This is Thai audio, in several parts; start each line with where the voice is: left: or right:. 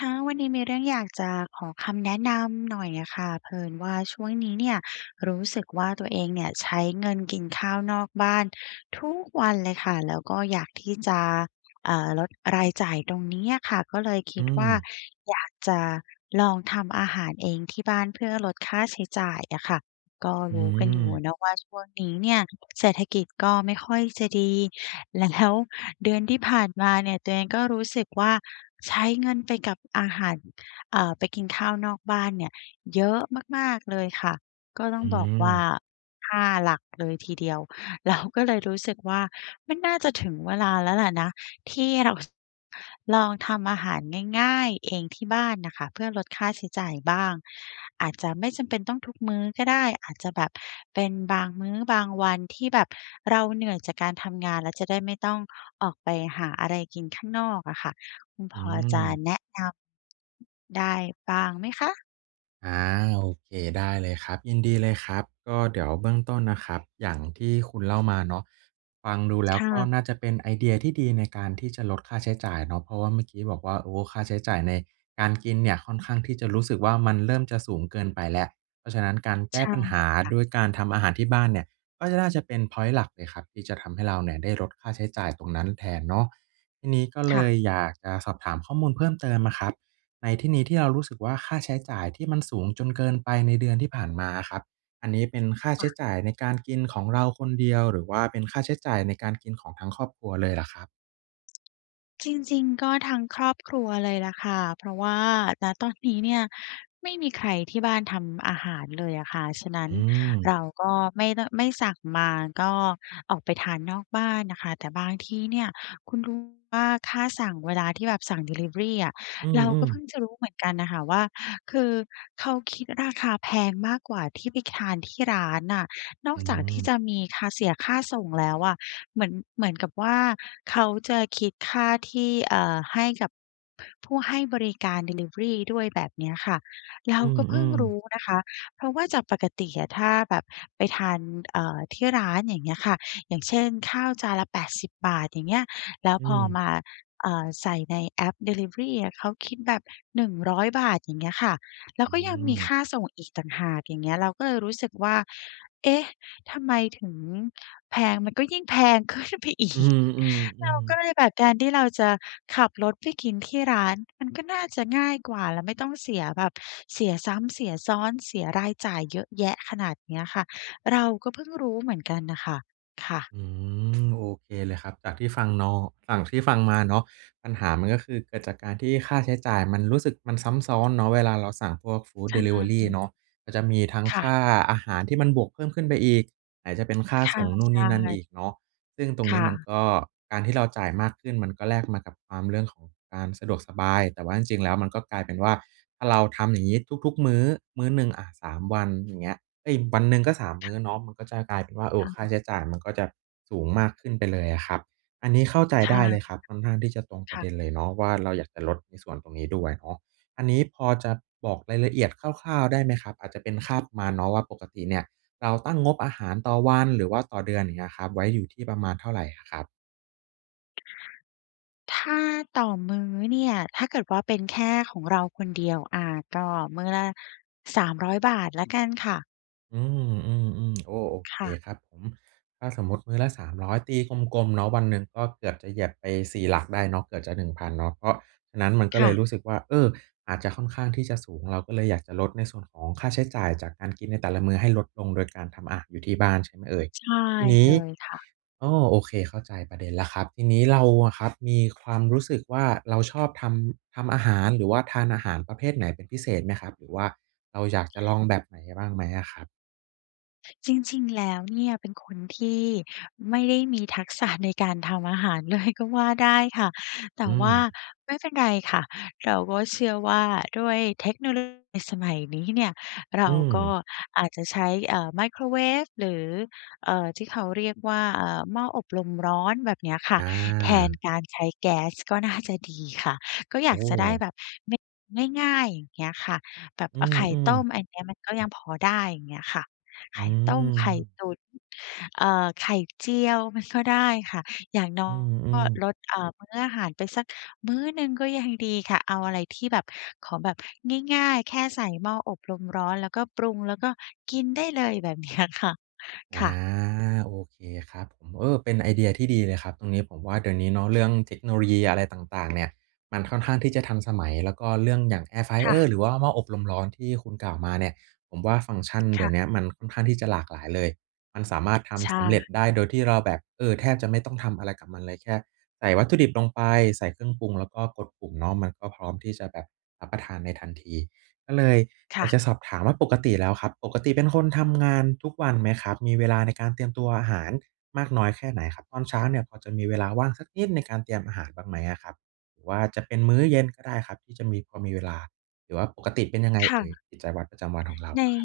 left: ค่ะ วันนี้มีเรื่องอยากจะขอคำแนะนำหน่อยอะค่ะ เผอิญว่าช่วงนี้เนี่ย รู้สึกว่าตัวเองเนี่ยใช้เงินกินข้าวนอกบ้านทุกวันเลยค่ะ แล้วก็อยากที่จะ เอ่อ ลดรายจ่ายตรงนี้อะค่ะ ก็เลยค
right: อื
left: ิดว่า
right: ม
left: อยากจะลองทำอาหารเองที่บ้านเพื่อลดค่าใช้จ่ายอะค่ะ ก็
right: อื
left: รู้กันอยู่
right: ม
left: เนาะว่า ช่วงนี้เนี่ยเศรษฐกิจก็ไม่ค่อยจะดี แล้ว เดือนที่ผ่านมาเนี่ยตัวเองก็รู้สึกว่าใช้เงินไปกับอาหาร เอ่อ ไปกินข้าวนอกบ้านเนี่ยเยอะมาก ๆ เลยค่ะ ก็ต้
right: อ
left: อ
right: ื
left: งบอกว่า
right: ม
left: 5 หลักเลยทีเดียว เรา ก็เลยรู้สึกว่ามันน่าจะถึงเวลาแล้วแหละนะ ที่เรา ส ลองทำอาหารง่าย ๆ เองที่บ้านน่ะค่ะ เพื่อลดค่าใช้จ่ายบ้าง อาจจะไม่จำเป็นต้องทุกมื้อก็ได้ อาจจะแบบเป็นบางมื้อ บางวันที่แบบเราเหนื่อยจากการทำงาน แล้วจะได้ไม่ต้องออกไปหาอะไรกินข้างนอกอะค่ะ คุณ
right: อ
left: พ
right: ื
left: อจะ
right: ม
left: แนะนำ ได้บ้างไหมคะ?
right: อา โอเค ได้เลยครับ ยินดีเลยครับ ก็เดี๋ยวเบื้องต้นนะครับ อย่างที่คุณเล่ามาเนาะ ฟังดูแล้
left: ค
right: ว
left: ่
right: ก็
left: ะ
right: น่าจะเป็นไอเดียที่ดีในการที่จะลดค่าใช้จ่ายเนาะ เพราะว่าเมื่อกี้บอกว่า โอ้ ค่าใช้จ่ายในการกินเนี่ยค่อนข้างที่จะรู้สึกว่า มันเริ่มจะสูงเกินไปแล้ว เพราะฉะนั้นการแก
left: ใช
right: ้
left: ่
right: ปัญหา
left: ค่ะ
right: ด้วยการทำอาหารที่บ้านเนี่ย ก็น่าจะเป็นพอยนต์หลักเลยครับที่จะทำให้เราเนี่ยได้ลดค่าใช้จ่ายตรงนั้นแทนเนาะ ทีนี้ก็เ
left: ค
right: ล
left: ่ะ
right: ยอยากจะสอบถามข้อมูลเพิ่มเติมอะครับ ในที่นี้ที่เรารู้สึกว่า ค่าใช้จ่ายที่มันสูงจนเกินไปในเดือนที่ผ่านมาอะครับ อันนี้เป็นค่าใ
left: อ
right: ช้
left: ะ
right: จ่ายในการกินของเราคนเดียว หรือว่าเป็นค่าใช้จ่ายในการกินของทั้งครอบครัวเลยล่ะครับ?
left: จริง ๆ ก็ทั้งครอบครัวเลยแหละค่ะ เพราะว่า ณ ตอนนี้เนี่ย ไม่มีใครที่บ้านทำอาหารเลยอะค่ะ ฉะนั้
right: อ
left: น
right: ื
left: เ
right: ม
left: ราก็ไม่ ด ไม่สั่งมา ก็ออกไปทานนอกบ้านน่ะค่ะ แต่บางที่เนี่ย คุณรู้ไหมว่าค่าสั่ง เวลาที่แบบสั่งดิลิเวอรีอะ
right: อื
left: เราก็
right: อ
left: เพ
right: ๆ
left: ิ่งจะรู้เหมือนกันอะค่ะว่า คือเขาคิดราคาแพงมากกว่าที่ไปทานที่ร้านน่ะ นอ
right: อ
left: ก
right: ื
left: จากที่
right: ม
left: จะมีค่า เสียค่าส่งแล้วอะ เหมือน เหมือนกับว่าเขาจะคิดค่าที่ เอ่อ ให้กับผู้ให้บริการดิลิเวอรีด้วย แบบเนี้ยค่ะ เร
right: อ
left: า
right: ื
left: ก็เพิ่ง
right: อ
left: รู
right: ๆ
left: ้นะคะ เพราะว่าจากปกติอะถ้าแบบไปทาน เอ่อ ที่ร้าน อย่างเงี้ยค่ะ อย่างเช่น ข้าวจานละ 80 บาท อย่างเงี้ย แล้ว
right: อื
left: พอ
right: ม
left: มา เอ่อ ใส่ในแอปดิลิเวอรีอะ เขาคิดแบบ 100 บาท อย่างเงี้ยค่ะ แล้
right: อ
left: ว
right: ื
left: ก็ยังมี
right: ม
left: ค่าส่งอีกต่างหาก อย่างเงี้ย เราก็เลยรู้สึกว่า เอ๊ะ ทำไมถึงแพง มันก็ยิ่งแพง ขึ้นไปอี
right: อื
left: ก เรา
right: อ
left: ก็
right: ๆ ๆ
left: เลยแบบ การที่เราจะขับรถไปกินที่ร้านมันก็น่าจะง่ายกว่า แล้วไม่ต้องเสียแบบ เสียซ้ำ เสียซ้อน เสียรายจ่ายเยอะแยะขนาดเนี้ยค่ะ เราก็เพิ่งรู้เหมือนกันน่ะค่ะ ค่ะ
right: อืม โอเคเลยครับ จากที่ฟังนอ ฝั่ง ที่ฟัง มาเนาะ ปัญหามัน ก็คือเกิดจากการที่ค่าใช้จ่ายมันรู้สึก มันซ้ำซ้อนเนาะ เวลาเราสั่งพวกฟูด
left: ใช
right: ดิลิเวอรี
left: ่
right: เนาะ มันจะมีทั้ง
left: ค่
right: ค
left: ะ
right: ่าอาหารที่มันบวกเพิ่มขึ้นไปอีก ไหนจะเป็นค่า
left: ค
right: ส
left: ่ะ
right: ่งนู่
left: ใ
right: น
left: ช
right: นี่นั่นอ
left: ่
right: ีกเนาะ ซึ่งตรง
left: ค
right: นี้
left: ่
right: มัน
left: ะ
right: ก็ การที่เราจ่ายมากขึ้น มันก็แลกมากับความ เรื่องของการสะดวกสบาย แต่ว่าจริง ๆ แล้วมันก็กลายเป็นว่า ถ้าเราทำอย่างนี้ทุก ๆ มื้อ มื้อหนึ่งอะ 3 วัน อย่างเงี้ย เอ๊ย วันหนึ่งก็ 3 มื้อเนาะ มันก็จะกลายเป็นว่า โอ้
left: ค่
right: ค่า
left: ะ
right: ใช้จ่ายมันก็จะสูงมากขึ้นไปเลยอะครับ อันนี้เข้าใจ
left: ใช
right: ไ
left: ่
right: ด้เลยครับ ค่อนข้างที่จะตรงป
left: ค
right: ระ
left: ่
right: เด็
left: ะ
right: นเลยเนาะว่า เราอยากจะลดในส่วนตรงนี้ด้วยเนาะ อันนี้พอจะบอกรายละเอียดคร่าว ๆ ได้ไหมครับ อาจจะเป็นค่าประมาณเนาะว่า ปกติเนี่ยเราตั้งงบอาหารต่อวัน หรือว่าต่อเดือน อย่างเงี้ยครับ ไว้อยู่ที่ประมาณเท่าไรอะครับ?
left: ถ้าต่อมื้อเนี่ย ถ้าเกิดว่าเป็นแค่ของเราคนเดียว อ่า ก็มื้อละ 300 บาทแล้วกันค่ะ
right: อืม ๆ ๆ โอ้ โอ
left: ค
right: เค
left: ่ะ
right: ครับผม ถ้าสมมุติมื้อละ 300 ตีกลม ๆ เนาะ วันหนึ่งก็เกือบจะเหยียบไป 4 หลักได้เนาะ เกือบจะ 1,000 เนาะ เพราะฉะนั้นมันก็
left: ค
right: เ
left: ่
right: ลย
left: ะ
right: รู้สึกว่า เออ อาจจะค่อนข้างที่จะสูง เราก็เลยอยากจะลดในส่วนของค่าใช้จ่ายจากการกินในแต่ละมื้อให้ลดลง โดย การทำอาหารอยู่ที่บ้าน ใช่ไหมเอ่ย
left: ใช่
right: ทีนี
left: เ
right: ้
left: ลยค่ะ
right: อ้อ โอเคเข้าใจประเด็นแล้วครับ ทีนี้เราอะ ครับมีความรู้สึกว่า เราชอบทำ ทำอาหาร หรือว่าทานอาหารประเภทไหนเป็นพิเศษไหมครับ? หรือว่าเราอยากจะลองแบบไหนบ้างไหมอะครับ?
left: จริง ๆ แล้ว เนี่ย เป็นคนที่ไม่ได้ มีทักษะในการทำอาหารเลยก็ว่าได้ค่ะ แต
right: อื
left: ่ว่า
right: ม
left: ไม่เป็นไรค่ะ เราก็เชื่อว่าด้วยเทคโนโล สมัยนี้เนี่ย เร
right: อื
left: าก็
right: ม
left: อาจจะใช้ เอ่อ ไมโครเวฟ หรือ เอ่อ ที่เขาเรียกว่า เอ่อ หม้ออบ ลมร้อน แบบเนี้ยค่
right: อ
left: ะ แทน
right: า
left: การใช้แก๊สก็น่าจะดีค่ะ ก็อ
right: โ
left: ย
right: อ
left: าก
right: ้
left: จะได้แบบ เม ง่าย ๆ อย่างเงี้ยค่ะ แบบ
right: อื
left: อา ไข่
right: อ
left: ต้
right: ๆ
left: ม อันนี้มันก็ยังพอได้ อย่างเงี้ยค่ะ ไ
right: อื
left: ข่ต้ม ไข่
right: ม
left: ตุ๋น เอ่อ ไข่เจียวมันก็ได้ค่ะ อย่างน้
right: อ
left: อ
right: ื
left: ยก็
right: ม ๆ
left: ลด เอ่อ มื้ออาหารไปสักมื้อหนึ่งก็ยังดีค่ะ เอาอะไรที่แบบ ขอแบบง่าย ๆ แค่ใส่หม้ออบลมร้อน แล้วก็ปรุง แล้วก็กินได้เลย แบบเนี้ยค่ะ
right: อา
left: ค่ะ
right: โอเคครับผม เออ เป็นไอเดียที่ดีเลยครับ ตรงนี้ผมว่าเดี๋ยวนี้เนาะ เรื่องเทคโนโลยีอะไรต่าง ๆ เนี่ย มันค่อนข้างที่จะทันสมัย แล้วก็เรื่องอย่าง Air
left: ค่
right: flyer
left: ะ
right: หรือว่าหม้ออบลมร้อนที่คุณกล่าวมาเนี่ย ผมว่าฟังก์ชัน
left: ค
right: เดี๋
left: ่
right: ยวเนี้
left: ะ
right: ยมันค่อนข้างที่จะหลากหลายเลย มันสามารถท
left: ใช
right: ำสำเร็จ
left: ่
right: ได้โดยที่เราแบบ เออ แทบจะไม่ต้องทำอะไรกับมันเลย แค่ใส่วัตถุดิบลงไป ใส่เครื่องปรุง แล้วก็กดปุ่มเนาะ มันก็พร้อมที่จะแบบรับประทานในทันที ก็เลย
left: ค
right: อย
left: ่
right: าก
left: ะ
right: จะสอบถามว่า ปกติแล้วครับ ปกติเป็นคนทำ งานทุกวันไหมครับ มีเวลาในการเตรียมตัวอาหารมากน้อยแค่ไหนครับ? ตอนเช้าเนี่ย พอจะมีเวลาว่างสักนิดในการเตรียมอาหารบ้างไหมอะครับ หรือว่าจะเป็นมื้อเย็นก็ได้ครับ ที่จะมี พอมีเวลา หรือว่าปกติเป็นยังไง
left: ค
right: เอ
left: ่ะ
right: ่ย กิจวัตรประจำวันของเรา
left: ใน
right: ครับ?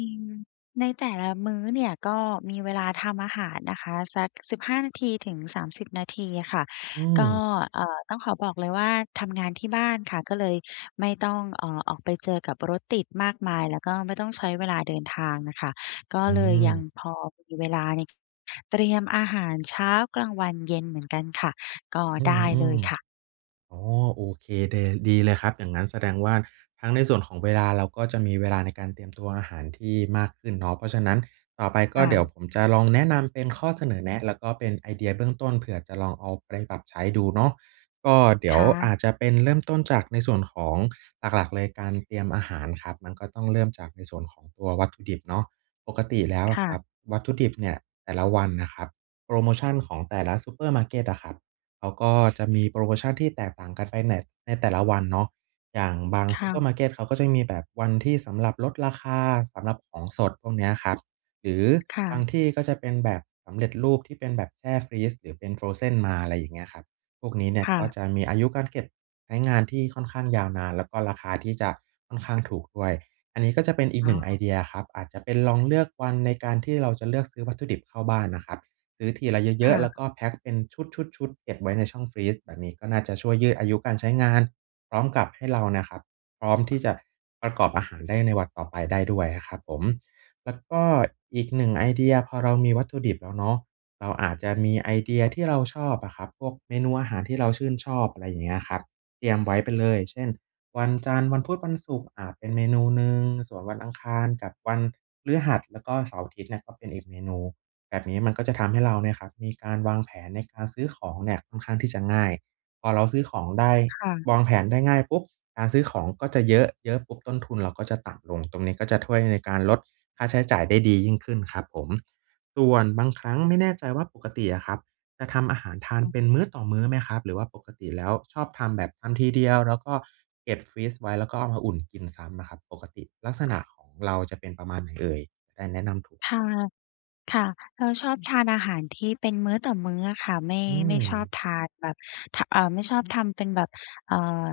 left: ในแต่ละมื้อเนี่ย ก็มีเวลาทำอาหารนะคะ สัก 15-30 นาที อะค่ะ
right: อื
left: ก็
right: ม
left: เอ่อ ต้องขอบอกเลยว่า ทำงานที่บ้านค่ะ ก็เลยไม่ต้อง เอ่อ ออกไปเจอกับรถติดมากมาย แล้วก็ไม่ต้องใช้เวลาเดินทางน่ะค่ะ ก็
right: อื
left: เลยยัง
right: ม
left: พอมี เวลาใน เตรียมอาหารเช้า กลางวัน เย็นเหมือนกันค่ะ
right: อือ
left: ก็ได้เลยค่ะ
right: ๆ อ๋อ โอเค เด ล ดีเลยครับ อย่างงั้นแสดงว่าทั้งในส่วนของเวลา เราก็จะมี เวลาในการเตรียมตัวอาหารที่มากขึ้นเนาะ เพราะฉะนั้นต่อไป
left: ค
right: ก็
left: ่
right: เดี๋ยว
left: ะ
right: ผมจะ ลองแนะนำเป็นข้อเสนอแนะ แล้วก็เป็นไอเดียเบื้องต้น เผื่อจะลองเอาไปปรับใช้ดูเนาะ ก็เดี
left: ค
right: ๋ยว
left: ่
right: อ
left: ะ
right: าจจะเป็น เริ่มต้นจากในส่วนของ หลัก ๆ เลยการเตรียมอาหารครับ มันก็ต้องเริ่มจากในส่วนของตัววัตถุดิบเนาะ ปกติแล้ว
left: ค
right: อ
left: ่
right: ะค
left: ะ
right: รับ วัตถุดิบเนี่ยแต่ละวันนะครับ โพรโมชัน ของแต่ละซูเปอร์มาร์เก็ตอะครับ เขาก็ จะมีโพรโมชั่นที่แตกต่างกันไป น ในแต่ละวันเนาะ อย่างบาง
left: ค
right: ซู
left: ่
right: เปอ
left: ะ
right: ร์มาร์เก็ต เขาก็จะมีแบบวันที่สำหรับลดราคา สำหรับของสด พวกเนี้ย ครับ หรือ
left: ค่
right: บา
left: ะ
right: งที่ก็จะเป็นแบบสำเร็จรูป ที่เป็นแบบแช่ฟรีซ หรือเป็น Frozen มา อะไรอย่างเงี้ยครับ พวกนี้เนี่ย
left: ค่
right: ก็
left: ะ
right: จะมีอายุการเก็บใช้ งานที่ค่อนข้างยาวนาน แล้วก็ราคาที่จะค่อนข้างถูกด้วย อันนี้ก็จะเป็นอีก
left: อ
right: ห
left: ๋
right: นึ่งไอ
left: อ
right: เดียครับ อาจจะเป็น ลองเลือกวันในการที่เราจะเลือกซื้อ วัตถุดิบเข้าบ้านนะครับ ซื้อทีละเย
left: ค
right: อ
left: ่
right: ะ ๆ แล้
left: ะ
right: วก็แพ็ก เป็นชุด ๆ ๆ เก็บไว้ในช่องฟรีซ แบบนี้ก็น่าจะช่วยยืดอายุการใช้งาน พร้อมกับให้ เรานะครับ พร้อมที่จะประกอบอาหารได้ในวันต่อไปได้ด้วยนะครับผม แล้วก็อีกหนึ่งไอเดีย พอเรามีวัตถุดิบแล้วเนาะ เราอาจจะมีไอเดียที่เราชอบอะครับ พวกเมนูอาหารที่เราชื่นชอบ อะไรอย่างเงี้ยครับ เตรียมไว้ไปเลย เช่น วันจันทร์ วันพุธ วันศุกร์อาจเป็นเมนูหนึ่ง ส่วนวันอังคารกับวันพฤหัส แล้วก็เสาร์-อาทิตย์เนี่ยก็เป็นอีกเมนู แบบนี้มันก็จะทำให้เราเนี่ยครับมีการวางแผนในการซื้อของเนี่ยค่อนข้างที่จะง่าย พอเราซื้อของได้
left: ค่ะ
right: วางแผนได้ง่ายปุ๊บ การซื้อของก็จะเยอะ เยอะปุ๊บต้นทุนเราก็จะต่ำลง ตรงนี้ก็จะถ้วย ในการลดค่าใช้จ่ายได้ดียิ่งขึ้นครับผม ส่วนบางครั้ง ไม่แน่ใจว่าปกติอะครับจะทำอาหารทาน
left: อือ
right: เป็นมื้อต่อมื้อไหมครับ หรือว่าปกติแล้วชอบทำแบบทำทีเดียว แล้วก็เก็บฟรีซไว้ แล้วก็เอามาอุ่นกินซ้ำอะครับ? ปกติลักษณะของเราจะเป็นประมาณ ไหนเอ่ย? ได้แนะนำถูก
left: ค
right: ค
left: ่ะ
right: รับ
left: ค่ะ เราชอบทานอาหารที่เป็นมื้อต่อมื้ออะค่ะ ไม่
right: อื
left: ไม่ชอบ
right: ม
left: ทานแบบ ท เอ่อ ไม่ชอบทำเป็นแบบ เอ่อ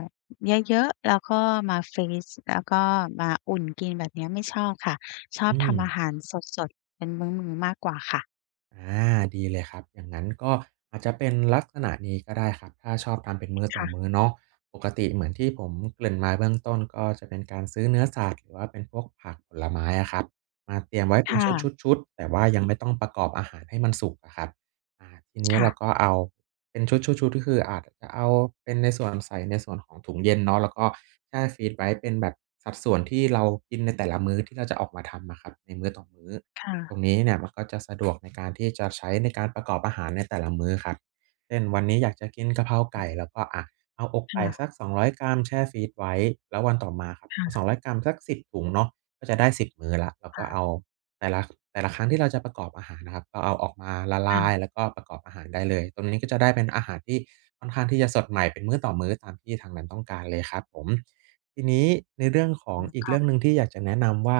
left: เยอะ ๆ แล้วก็มาฟรีซ แล้วก็มาอุ่นกิน แบบเนี้ยไม่ชอบค่ะ ชอ
right: อ
left: บ
right: ื
left: ทำอ
right: ม
left: าหารสด ๆ เป็นมื้อ ๆ มากกว่าค่ะ
right: อา ดีเลยครับ อย่างนั้นก็อาจจะ เป็นลักษณะนี้ก็ได้ครับ ถ้าชอบทำเป็นมื้อ
left: ค
right: ต่
left: ่
right: อ
left: ะ
right: มื้อเนาะ ปกติเหมือนที่ผมเกริ่นมา เบื้องต้น ก็จะเป็นการซื้อเนื้อสัตว์ หรือว่าเป็นพวกผักผลไม้อะ ครับ มาเตรียมไว้
left: ค
right: เป็น
left: ่
right: ช
left: ะ
right: ุด ๆ ๆ แต่ว่ายังไม่ต้องประกอบอาหารให้มันสุกอะครับ อา ทีเนี้ย
left: ค่
right: เ
left: ะ
right: ราก็เอา เป็นชุด ๆ ๆ คืออาจจะเอาเป็นในส่วน ใส่ในส่วนของถุงเย็นเนาะ แล้วก็แช่ฟรีซไว้เป็นแบบสัดส่วนที่เรากินในแต่ละมื้อ ที่เราจะออกมาทำอะครับ ในมื้อต่อมื้อ
left: ค่ะ
right: ตรงนี้เนี่ยมันก็จะ สะดวกในการที่จะใช้ ในการประกอบอาหาร ในแต่ละมื้อครับ เช่น วันนี้อยากจะกินกะเพราไก่ แล้วก็ อา เอาอก
left: ค
right: ไก่
left: ่ะ
right: สัก 200 กรัม แช่ฟรีซไว้ แล้ววันต่อมาครับ
left: ค
right: เ
left: ่
right: อา
left: ะ
right: 200 กรัม สัก 10 ถุง เนาะ ก็จะได้ 10 มื้อแล้ว แล้ว
left: ค
right: ก
left: ่
right: ็เ
left: ะ
right: อา แต่ละ แต่ละครั้งที่เราจะประกอบอาหารนะครับ ก็เอาออกมาละล
left: ค่
right: า
left: ะ
right: ย แล้วก็ประกอบอาหารได้เลย ตรงนี้ก็จะได้เป็นอาหารที่ค่อนข้างที่จะสดใหม่ เป็นมื้อต่อมื้อ ตามที่ทางนั้นต้องการเลยครับผม ที่นี้ในเรื่องขอ
left: อื
right: ง
left: ม
right: อี
left: ค
right: กเร
left: ่
right: ื
left: ะ
right: ่องหนึ่ง ที่อยากจะแนะนำว่า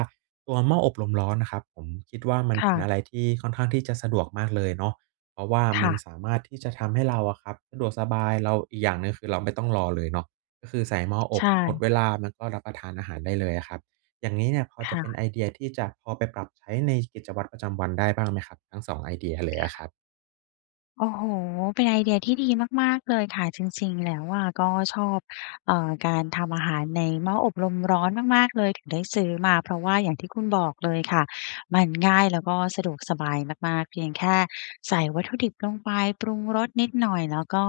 right: ตัวหม้ออบลมร้อน นะครับผม คิดว่ามัน
left: ค
right: เป
left: ่
right: ็นอะ
left: ะ
right: ไรที่ค่อนข้างที่จะสะดวกมากเลยเนาะ เพราะว่า
left: ค
right: ม
left: ่
right: ัน
left: ะ
right: สามารถที่จะทำให้เรา อะครับ สะดวกสบาย เรา อีกอย่างหนึ่งคือเราไม่ต้องรอเลยเนาะ ก็คือใส่หม้ออ
left: ใช
right: บ
left: ่
right: หมดเวลามันก็รับประทานอาหารได้เลยอะครับ อย่างงี้เนี่ยพอ
left: ค
right: จะ
left: ่
right: เป็น
left: ะ
right: ไอเดียที่จะพอไปปรับใช้ในกิจวัตรประจำวันได้บ้าง ไหมครับ ทั้ง 2 ไอเดียเล
left: ค
right: ยอะ
left: ่
right: ค
left: ะ
right: รับ?
left: โอ้โฮ เป็นไอเดียที่ดีมาก ๆ เลยค่ะ จริง ๆ แล้วอะก็ชอบ เอ่อ การทำอาหารในหม้ออบลมร้อนมาก ๆ เลย ถึงได้ซื้อมา เพราะว่าอย่างที่คุณบอกเลยค่ะ มันง่าย แล้วก็สะดวกสบายมาก ๆ เพียงแค่ใส่วัตถุดิบลงไป ปรุงรสนิดหน่อยแล้วก็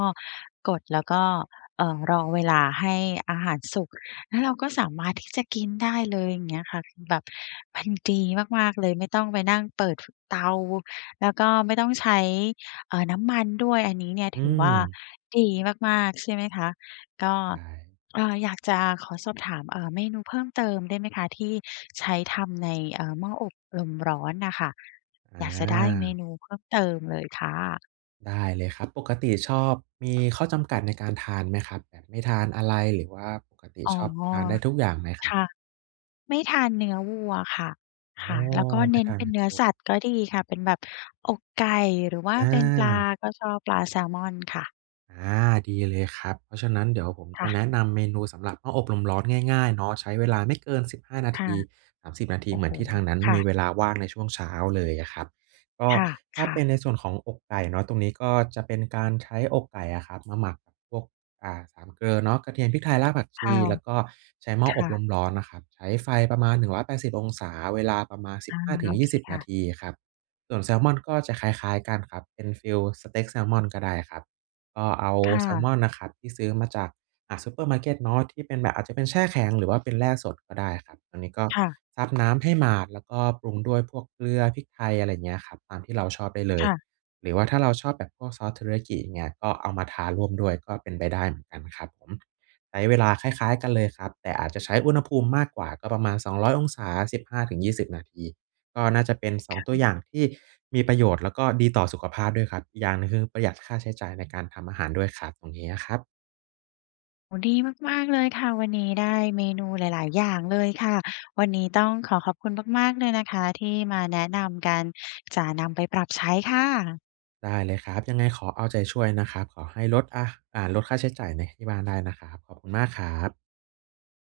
left: กด แล้วก็ เอ่อ รอเวลาให้อาหารสุก แล้วเราก็สามารถที่จะกินได้เลย อย่างเงี้ยค่ะ แบบมันดีมาก ๆ เลย ไม่ต้องไปนั่งเปิด ฟ เตา แล้วก็ไม่ต้องใช้ เอ่อ น้ำมันด้วย อันนี้เนี่ย
right: อื
left: ถือว่า
right: ม
left: ดีมาก ๆ ใช่ไหมคะ? ก็
right: ใด้
left: เอ่อ อยากจะขอสอบถาม เอ่อ เมนูเพิ่มเติมได้ไหมคะ ที่ใช้ทำใน เออ หม้ออบลมร้อนน่ะค่ะ?
right: อ
left: อยากจะได้เม
right: า
left: นูเพิ่มเติมเลยค่ะ
right: ได้เลยครับ ปกติชอบ มีข้อจำกัดในการทานไหมครับ? แบบไม่ทานอะไร? หรือว่าปกติ
left: อ๋อ
right: ชอบ ทานได้ทุกอย่างไหมครั
left: ค
right: บ?
left: ่ะ ไม่ทานเนื้อวัวค่ะ
right: โอ
left: ค่
right: ้
left: ะ แล้วก็
right: ไม
left: เน
right: ่
left: ้น
right: ทาน
left: เป็
right: เ
left: น
right: นื้
left: เ
right: อ
left: นื้อ
right: วัว
left: สัตว์ก็ดีค่ะ เป็นแบบอกไก่ หรือว่า
right: อ
left: เป็นปลา
right: า
left: ก็ชอบปลาแซลมอนค่ะ
right: อา ดีเลยครับ เพราะฉะนั้นเดี๋ยวผม
left: ค
right: จ
left: ่
right: ะแ
left: ะ
right: นะนำเมนู สำหรับหม้ออบลมร้อนง่าย ๆ เนาะ ใช้เวลาไม่เกิน 15 นา
left: ค
right: ท
left: ่ะ
right: ี 30 นาที
left: โอ
right: เ
left: ้
right: หม
left: โ
right: ื
left: ฮ
right: อนที่ทางนั้น
left: ค่
right: มี
left: ะ
right: เวลาว่างในช่วงเช้าเลยอะครับ ก็
left: ค
right: ถ้า
left: ่
right: เ
left: ะ
right: ป็
left: ๆ
right: นในส่วนของอกไก่เนาะ ตรงนี้ก็จะเป็นการใช้อกไก่อะครับ มาหมักกับพวก อ่า 3 เกลอเนาะ กระเทียนพริกไทย รากผักช
left: ค่
right: ี
left: ะ
right: แล้วก็ใช้หม้อ
left: ค
right: อ
left: ่
right: บล
left: ะ
right: มร้อนนะครับ ใช้ไฟประมาณ 180 องศา เวลาประมาณ สิ
left: อ
right: บ
left: า
right: ห้าถึ
left: โ
right: ง
left: อ
right: ยี
left: เค
right: ่สิบ
left: ค
right: น
left: ่
right: า
left: ะ
right: ทีอะครับ ส่วนแซมอนก็จะคล้าย ๆ กันครับ เป็นฟิลสเต็กแซมอนก็ได้ครับ ก็เอา
left: ค่
right: แซ
left: ะ
right: มอนนะครับที่ซื้อมาจาก อะ ซุปเปอร์มาร์เก็ตเนาะ ที่เป็นแบบอาจจะเป็นแช่แข็ง หรือว่าเป็นแล่สดก็ได้อะครับ อันนี้ก็
left: ค่ะ
right: ซับน้ำให้หมาดแล้วก็ปรุงด้วยพวกเกลือพริกไทย อะไรเงี้ยครับ ตามที่เราชอบได้เล
left: ค
right: ย
left: ่ะ
right: หรือว่าถ้าเราชอบแบบพวกซอสเทริยากิเนี่ย ก็เอามาทาร่วมด้วยก็เป็นไปได้เหมือนกันครับผม ใช้เวลาคล้าย ๆ กันเลยครับ แต่อาจจะใช้อุณหภูมิมากกว่าก็ประมาณ 200 องศา 15-20 นาที ก็น่าจะเป็น ส
left: ค
right: อง
left: ่
right: ตัวอย่
left: ะ
right: างที่มีประโยชน์แล้วก็ดีต่อสุขภาพด้วยครับ อีกอย่างหนึ่ง คือประหยัดค่าใช้จ่ายในการทำอาหารด้วยครับ ตรงนี้นะครับ
left: โอ้โฮ ดีมาก ๆ เลยค่ะ วันนี้ได้เมนูหลาย ๆ อย่างเลยค่ะ วันนี้ต้องขอขอบคุณมาก ๆ เลยนะคะ ที่มาแนะนำกันจะนำไปปรับใช้ค่ะ
right: ได้เลยครับ ยังไงขอเอาใจช่วยนะครับ ขอให้ลด อะ อ่า ลดค่าใช้จ่ายใน ที่บ้านได้นะครับ ขอบคุณมากครับ